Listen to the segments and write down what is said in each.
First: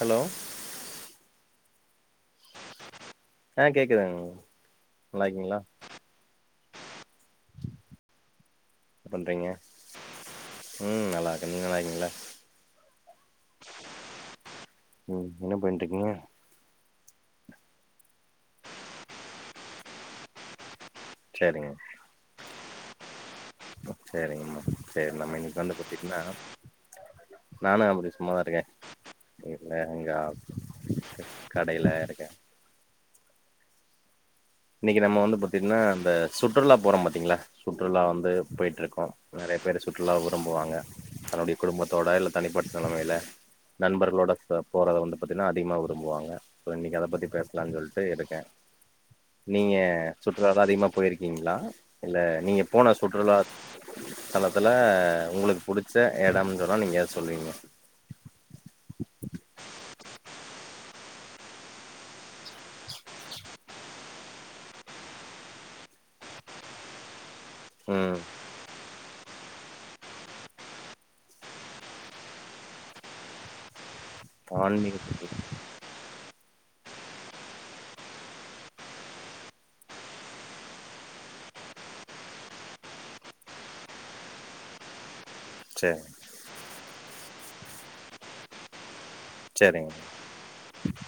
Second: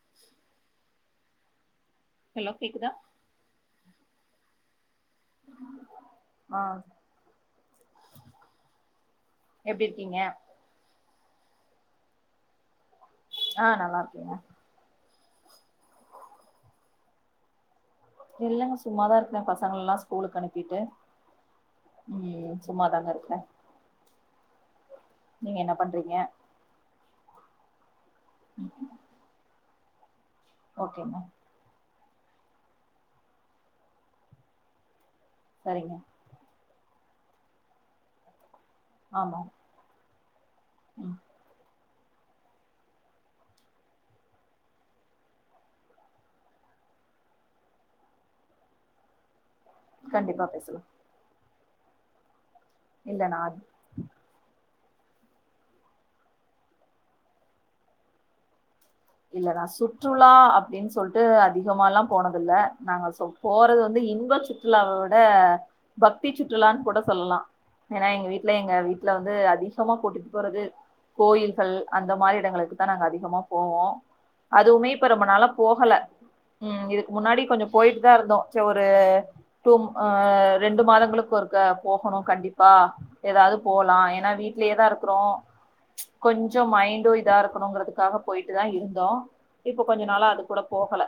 hello hello கேக்குதா ஆ கேட்குதுங்க நல்லாயிருக்கிங்களா ஆ பண்றீங்க எப்படி இருக்கீங்க ம் நல்லா இருக்கேன் நீங்க நல்லா இருக்கீங்களா ஆ நல்லா இருக்கேங்க ம் என்ன பன்னிட்டு இருக்கீங்க இல்லங்க சும்மாதான் இருக்கேன் பசங்கள் எல்லாம் ஸ்கூலுக்கு அனுப்பிட்டு சேரிங்க ஐயையோ சும்மாதாங்க இருக்கேன் சரிங்கம்மா சரி நம்ம இன்னைக்கு என்ன வந்து பண்றீங்க பாத்தீங்கன்னா நானும் அப்படி சொன் சும்மா இருக்கேன் இல்ல எங்க ஆ ஓகேங்க கடையில இருக்கேன் இன்னைக்கு நம்ம வந்து பாத்தீங்கன்னா சரிங்க அந்த சுற்றுலா போறோம் பாத்தீங்களா சுற்றுலா வந்து போயிட்ட ஆமாம் சுற்றுலா விரும்புவாங்க தன்னுடைய குடும்பத்தோட இல்ல தனிப்பட்ட நிலமையில நண்பர்களோட போறத வந்து பாத்தீங்கனா அதிகமாக விரும்புவாங்க ஸோ இன்னைக்கு அத பத்தி பேசலாம்னு சொல்லிட்டு இருக்கேன் நீங்க கண்டிப்பா சுற்றுலா எல்லாம் பேசலா அதிகமாக போயிருக்கீங்களா இல்ல நீங்க போன இல்ல சுற்றுலா நா தலத்துல உங்களுக்கு புடிச்ச எடம்னு சொன்னா நீங்க ஏத சொல்லுவீங்க இல்ல நா சுற்றுலா அப்படின்னு சொல்ட்டு அதிகமாலா போனதில்ல நாங்க சொ போறது வந்து இன்ப சுற்றுலாவவிட பக்தி சுற்றுலான்னு கூட சொல்லலா ஏன்னா ம் எங்க வீட்ல எங்க வீட்டுல வந்து அதிகமா கூட்டுட்டு போறது கோயில்கள் அந்த மாரி இக்கே எடங்களுக்கு தா நாங்க அதிகமா போவோ அதுவுமே ஆன்மீக இப்போ ரொம்ப சுற்றுலா நாளா போகல ம் இதுக்கு முன்னாடி கொஞ்ச போயிட்டுதா இருந்தோ சரி ஒரு டூம் ஆ ரெண்டு மாதங்களுக்கு ஒருக்க போகணு கண்டிப்பா ஏதாவது போலா ஏன்னா வீட்லயேதா இருக்குறோ சேர் கொஞ்சம் மைண்டு இதா இருக்கணுங்குறதுக்காக போயிட்டு தா இருந்தோ இப்ப சேரிங்க கொஞ்ச நாளா அது கூட போகல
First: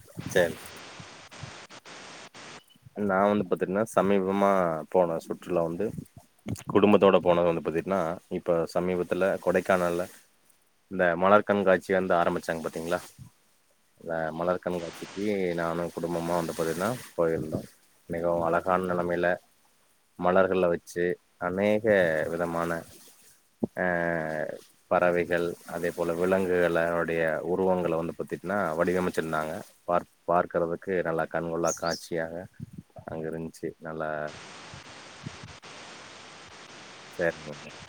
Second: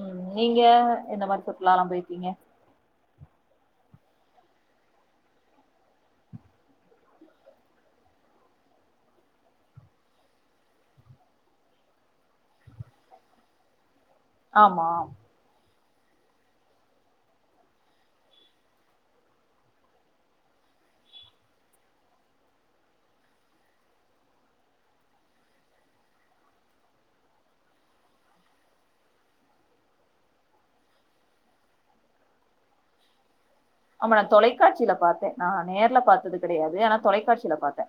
ம் சேரி நீங்க எந்த மாரி சுற்றுலாலா போயிருக்கீங்க நா வந்து பாத்தீங்கன்னா சமீபமா போன சுற்றுலா வந்து குடும்பத்தோட போனது வந்து பாத்தீங்கன்னா இப்ப சமீபத்துல கொடைக்கானல்ல இந்த மலர் கண்காட்சி வந்து ஆரம்பிச்சாங்க பாத்தீங்களா அந்த மலர் ஆமா கண்காட்சிக்கு நானு குடும்பம வந்து பாத்தீங்கன்னா போயிருந்தோ மிகவு அழகான நெலைமையில மலர்கள வச்சி அநேக விதமான ஆ பறவைகள் அதே போல விலங்குகளளுடைய உருவங்கள வந்து பாத்தீட்டினா வடிவமைச்சிருந்தாங்க பார் பார்க்கறதுக்கு நல்லா கண்கொள்ளா காட்சியாக அங்க இருந்ச்சி ஆமா நா தொலைக்காட்சியில பாத்தே நா நேர்ல பாத்தது கெடையாது ஆனா தொலைக்காட்சியில சரிங்க பாத்தே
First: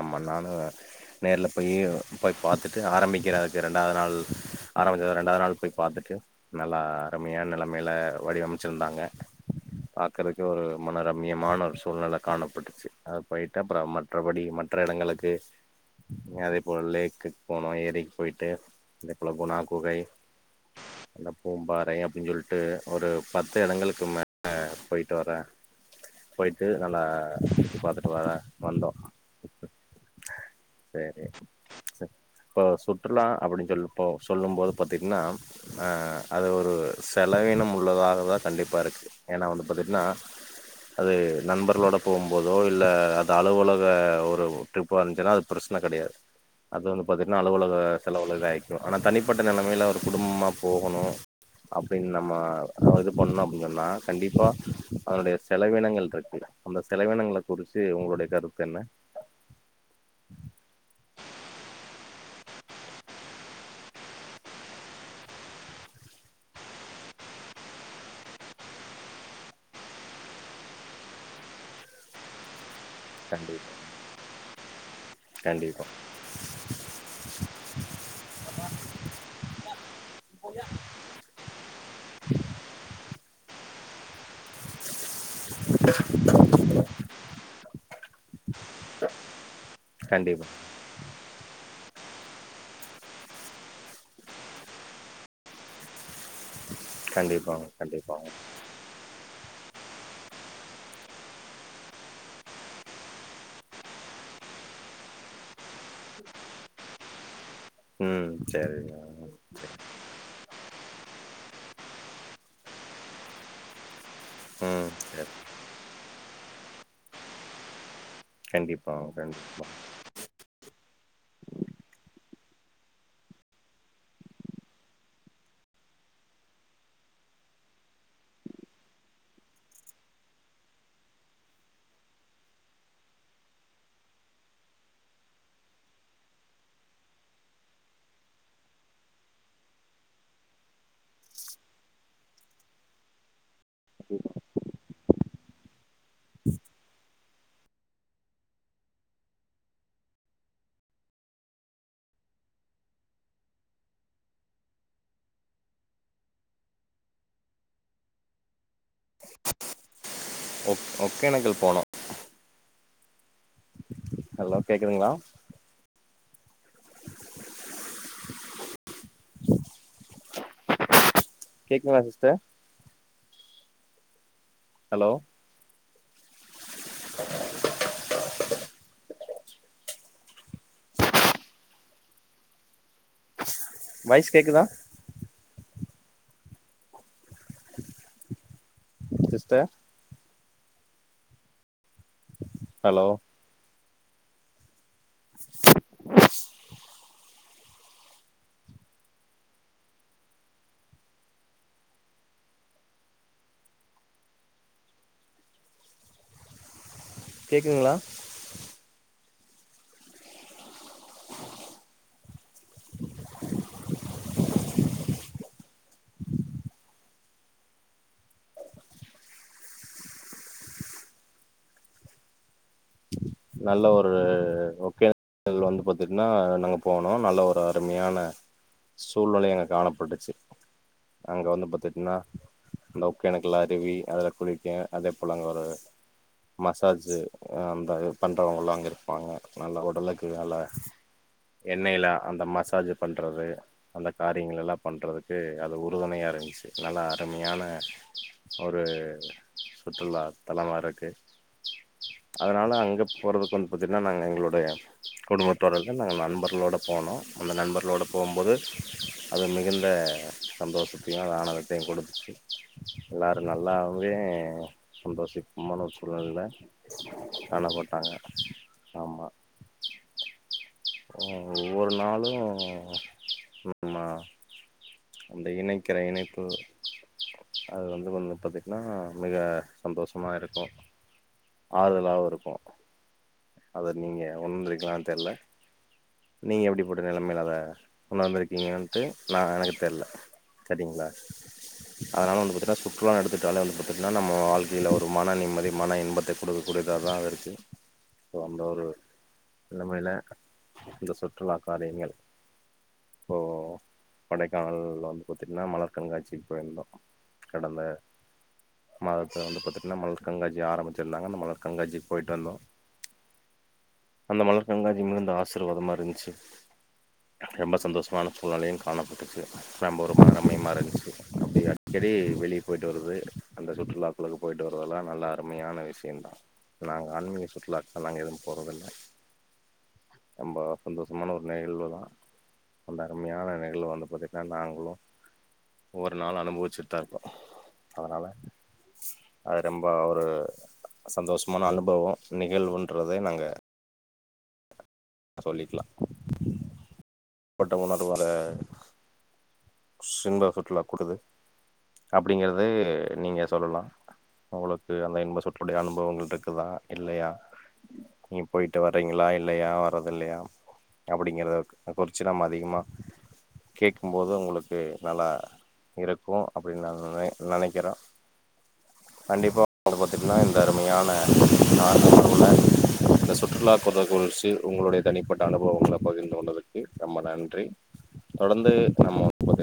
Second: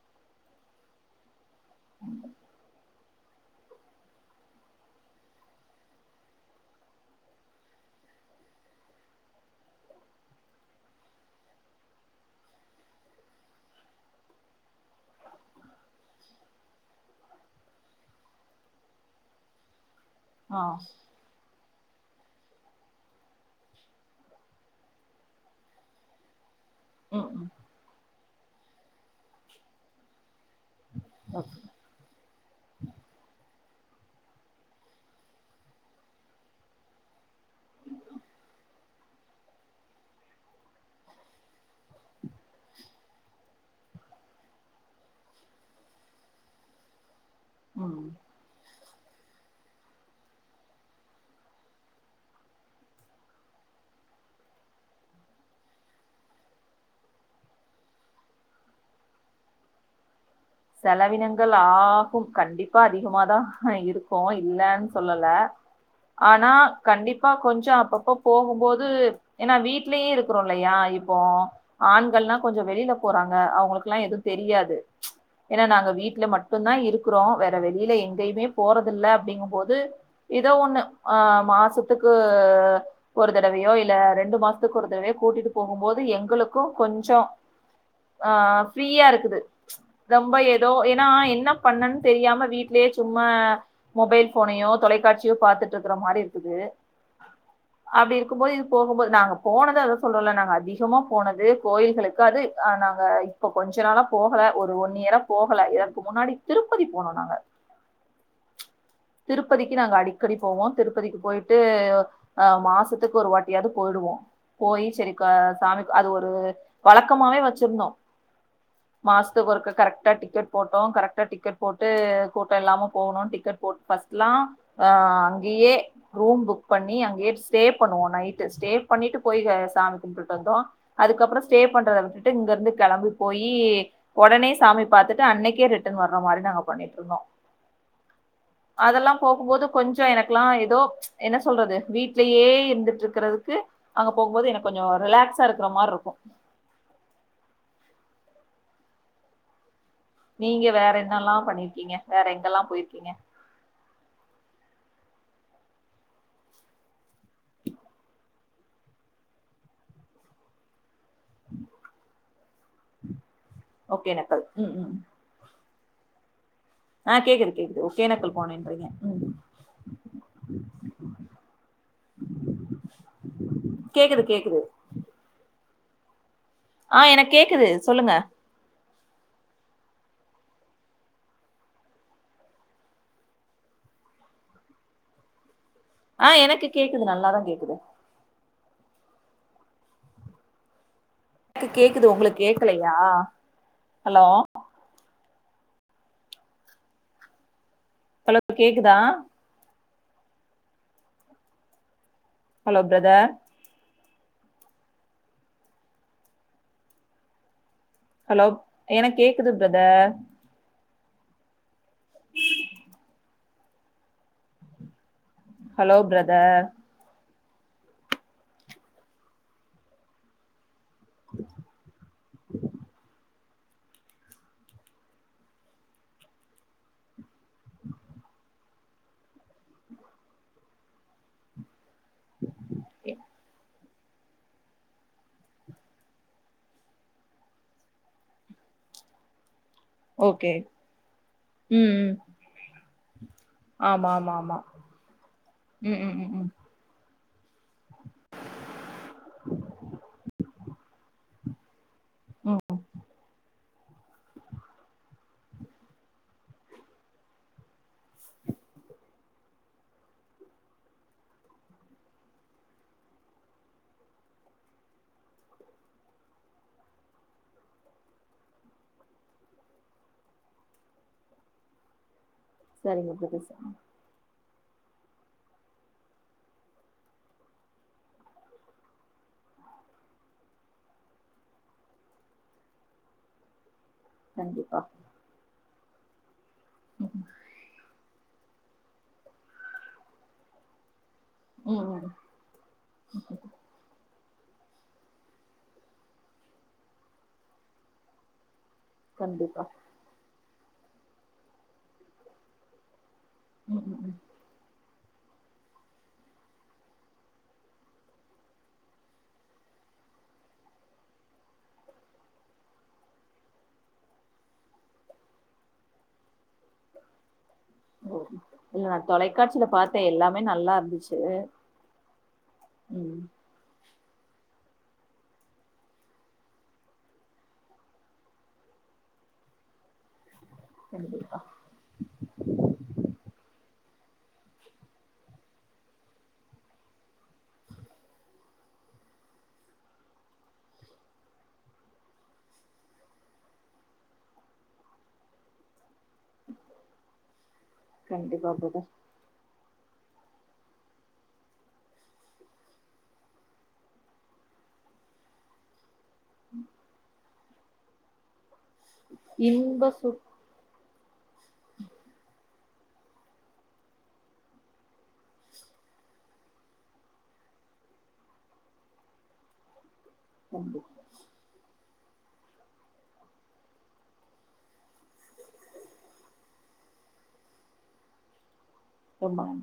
ஆமா நானு நேர்ல போய் போய் பாத்துட்டு ஆரம்பிக்கிற ரெண்டாவது நாள் ஆரம்பிச்சது ரெண்டாவது நாள் போய் பாத்துட்டு நல்லா அருமையான நெலைமையில வடிவமைச்சிருந்தாங்க பாக்கறக்கு ஒரு மன ரம்மியமான ஒரு சூழ்நில காணப்பட்டுச்சி அது போயிட்ட அப்பற மற்றபடி மற்ற எடங்களுக்கு அத போல லேக்குக் போனோ ஏரிக்கு போயிட்டு அதுகுள்ள போனா குகை ஆ அந்த பூம்பாறை அப்படின் சொல்லிட்டு ஒரு பத்து எடங்களுக்கு மேல போயிட்டு வரே போயிட்டு நல்லா ம் ம் தட்டுவாடா வந்தோ சேரி ஓகே இப்ப சுற்றுலா அப்படின்னு சொல்லும்போ சொல்லும் போது பாத்தீங்கன்னா ஆ அது ஒரு செலவினம் உள்ளதாகதா கண்டிப்பா இருக்கு ஏன்னா வந்து பாத்துட்டீன்னா அது நண்பர்களோடு போகும்போதோ இல்ல அது அலுவலக ஒரு ட்ரிப்பா இருந்துச்சின்னா அது பிரச்சன கெடையாது அது வந் பாத்தீட்டின்னா அலுவலக ம் செலவுல இது ஆயிக்கு ஆனா தனிப்பட்ட நெலமையில ஒரு குடும்பமா போகணு அப்டின்னு நம்ம இது பண்ணோ அப்டின் சொன்னா கண்டிப்பா அதனுடைய செலவினங்கள் இருக்கு அந்த செலவினங்கள குறிச்சி உங்களுடைய கருத்து என்ன செலவினங்கள் ஆகு கண்டிப்பா அதிகமாதா இருக்கு இல்லன் சொல்லல ஆனா கண்டிப்பா கொஞ்சோ அப்பப்ப போகும்போது ஏன்னா வீட்லயே இருக்குறோ இல்லையா இப்போ ஆண்கள்லா கொஞ்ச வெளியில போறாங்க கண்டிப்பா அவுங்களுக்குலா எதுவு தெரியாது ஏன்னா கண்டிப்பா நாங்க வீட்ல மட்டுந்தா இருக்குறோ வேற வெளியில எங்கயுமே போறதில்ல அப்படிங்கும் போது ஏதோ ஒண்ணு ஆ மாசத்துக்கு ஒரு தடவையோ இல்ல ரெண்டு மாசத்துக்கு ஒரு தடவையோ கூட்டிட்டு போகும்போது எங்களுக்கும் கொஞ்சோம் ஆ ஃப்ரீயா இருக்குது ரொம்ப கண்டிப்பா ஏதோ ஏன்னா என்ன பண்ணனும் தெரியாம வீட்லயே சும்மா மொபைல் ஃபோனையோ தொலைக்காட்சியோ பாத்துட்டு இருக்கற மாறி இருக்குது கண்டிப்பாங்க அப்படி கண்டிப்பாங்க இருக்கும் போது போகும்போது நாங்க போனது அத சொல்றோம்ல்ல நாங்க அதிகமா போனது கோயில்களுக்கு அது நாங்க இப்ப கொஞ்ச நாளா போகல ஒரு ஒன்னு இயர்ரா போகல இதற்கு முன்னாடி திருப்பதி போனோ நாங்க ம் சரிங்க திருப்பதிக்கி நாங்க அடிக் அக்கடி போவோம் திருப்பதிக்கி போயிட்டு ஆ மாசத்துக்கு ஒரு வாட்டியாவது போயிடுவோம் போயி ம் சேரி க் சரி சாமி அது ஒரு வழக்கமாவே வச்சிருந்தோம் கண்டிப்பாங்க பிரண்ட் ருக்கு கரெக்ட் கரெக்டா டிக்கெட் போட்டோ கரெக்டா டிக்கெட் போட்டு கூட்டம் இல்லாம போணு டிக்கெட் போட் ஃபர்ஸ்ட்லாம் ஆ அங்கேயே ரூம் புக் பண்ணி அங்கேயே ஸ்டே பண்ணுவோ நைட்டு ஸ்டே பண்ணிட்டு போயி சாமி கும்பிட்டு வந்தோம் அதுக்கப்புறம் ஸ்டே பண்றத விட்டுட்டு இங்க இருந்து கிளம்பி போயி உடனே சாமி பாத்துட்டு அன்னைக்கே ரிட்டர்ன் வர மாறி நாங்க பண்ணிட்டு இருந்தோம் அதெல்லாம் போகும்போது கொஞ்சம் எனக்கு எல்லா ஏதோ என்ன சொல்றது வீட்லேயே இருந்துட்டு இருக்கறதுக்கு அங்க போகும் போது எனக்கு கொஞ்சம் ரிலாக்ஸா இருக்கிற மாறி இருக்கும் நீங்க வேற என்னெல்லாம் பண்ணிருக்கீங்க வேற எங்கெல்லாம் போயிருக்கீங்க ஓக் ஒகேனக்கல் போனோம் ஒகேனக்கல் ஹலோ ம் ம் கேக்குதுங்களா ஆ கேக்குது கேக்குது ஓகேனக்கல் போனேன்றீங்க ம் கேக்குதுங்களா சிஸ்டர் கேக்குது கேக்குது ஹலோ ஆ எனக்கு கேக்குது சொல்லுங்க வாய்ஸ் கேக்குதா ஆ எனக்கு கேக்குது நல்லாதான் கேக்குது சிஸ்டர் எனக்கு கேக்குது உங்களுக்கு கேக்கலையா ஹலோ ஹலோ ஹலோ கேக்குதா ஹலோ பிரதர் கேக்குதுங்களா ஹலோ எனக்கு கேக்குது பிரதர் உஹம் ஹலோ பிரதர் நல்ல ஒரு ஓக்கே வந்து பாத்தீட்டங்னா நாங்க போனோம் நல்ல ஒரு அருமையான சூழ்நிலை அங்க காணப்பட்டுச்சு அங்க வந்து பாத்த நா அந்த ஒகேனக்கல் அருவி அதுல குளிக்கேன் அதே போல அங்க ஒரு மசாஜு அ அந்த பண்றவங்கல்லா அங்க இருப்பாங்க நல்லா ஒர் ளக்கு ஓகே வேலை ம் எண்ணெய்ல ம் அந்த மசாஜ் பண்றது அந்த ஆமா ஆமா ஆமா காரியங்கள் எல்லா பண்றதுக்கு அது ம் ம் உறுதுணையா ம் ம் இருன்ச்சு நல்லா அருமையான அ ஒரு சுற்றுலா தலமா இருக்கு ம் அதனால அங்க போறதுக்கு வந்து பாத்தீங்கன்னா நாங்க எங்களுடைய குடும்பத்தோட இல்ல நாங்க நண்பர்களோட போனோ அந்த நண்பர்களோட போம்போது அது மிகுந்த சந்தோஷத்தையு அது ஆனந்தத்தையு குடுத்துச்சு எல்லாரு நல்லாவே சந்தோஷிக்மான ஒரு சூழல்ல அணை போட்டாங்க ஆமா ம் ஒவ்வொரு நாளும் சரிங்க பிரதர்ஸ் ம் அந்த இணைக்கிற இணைப்பு அது வந்து வந்து பாத்தீட்ன்னா மிக சந்தோஷமா இருக்கும் ஆறுதலாவு இருக்கும் அத நீங்க கண்டிப்பா உணர்ந்திருக்கீங்ளான்னு தெர்ல நீங்க எப்படி பட்ட ம் நிலைமையில அத உணர்ந்திருக்கீங்கன்ட்டு நா எனக்கு தெர்ல கேட்டிங்ளா ம் ம் அதனால வந்து பாத்துகிட்டா சுற்றுலான்னு எடுத்துட்டாலே வந்து பாத்திட்டு னா நம்ம வாழ்க்கையில ஒரு மன நிம்மதி மன இன்பத்தை குடுக்கக்கூடியதாக தா இருக்கு சோ அந்த ஒரு கண்டிப்பா நிலமைல இந்த சுற்றுலா காரியங்கள் இப்போ ம் ம் ம் படைக் காலைல வந்து பாத்திட்ன்னா மலர் கண்காட்சிக்கு போயிருந்தோ கடந்த மாதத்த வந்து பாத்தீட்ன்னா மலர் கண்காட்சி ஆரம்பிச்சிருந்தாங்க அந்த மலர் கண்காட்சிக்கு போயிட்டு வந்தோ அந்த மலர் கண்காட்சி மிகுந்த ஆசிர்வாதமா இருந்துச்சு ரொம்ப ஓ சந்தோஷமான சூழ்நிலையு இல்ல நா காணப்பட்டுச்சு தொலைக்காட்சியில நம்ப பாத்தே ஒரு எல்லாமே மரமே நல்லா மறந்துச்சு இருந்துச்சு அப்படியா செடி வெளிய போயிட்டு வருது ம் அந்த சுற்றுலா குழுக்கு போயிட்டு வருவதெல்லா நல்ல அருமையான விஷயந்தா நாங்க ஆன்மீக சுற்றுலா நாங்க எதும் போறதில்ல நம்ப சந்தோஷமான கண்டிப்பா ஒரு நிகழ்வு தா அந்த அருமையான நிகழ்வு வந்து பாத்துகிட்டா நாங்களும் ஒவ்வொரு நாளும் அனுபவிச்சுட்டு தா இருக்கோ அதனால அது ரொம்போ ஒரு சந்தோஷமான அனுபவோ நிகழ்வுன்றதே நாங்க சொல்லிக்லா போட்ட உட்னே அது ஒரு கண்டிப்பா பிரதர் சின்பச் சுற்றுலா கூடுது அப்படிங்கறத நீங்க சொல்லலா உங்களுக்கு அந்த இன்ப சுற்று உடைய அனுபவங்கள் இருக்குதா இல்லையா நீங்க போயிட்டு வர்றீங்களா இல்லையா ஏன் இன்ப வரது சொற் இல்லையா அப்படிங்கிறத குறிச்சு நம்ம அதிகமாக கேட்கும்போது உங்களுக்கு கு நல்லா இருக்கும் அப்படின்னு நா நனைக்கிறோ கண்டிப்பா [unintelligible] பாத்திட்னா இந்த கண்டிப்பா அருமையான [unintelligible] இந்த சுற் றுலா குழு குறிச்சு உங்களுடைய தனிப்பட்ட அனுபவங்கள பகிர்ந்து கொண்டதுக்கு ரொம்ப நன்றி தொடர்ந்து நாம் லாம்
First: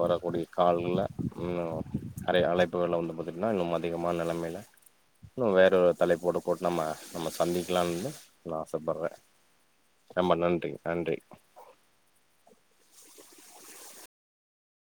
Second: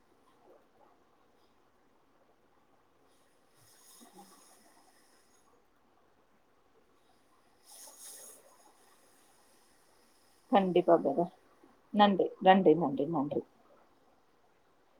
வரக்கூடிய கால்கள்ல ம் அரை அழைப்புகல்ல வந்து பாத்திட்டன்னா இன்னும் அதிகமான நிலைமையில இன்னும் வேற ஒரு தலைப்போட போட்டு நம்ம நம்ம சந்திக்கலான்னு நா ஆசைப்பட்றே கண்டிப்பா பிரதர் நன்றி நன்றி நன்றி நன்றி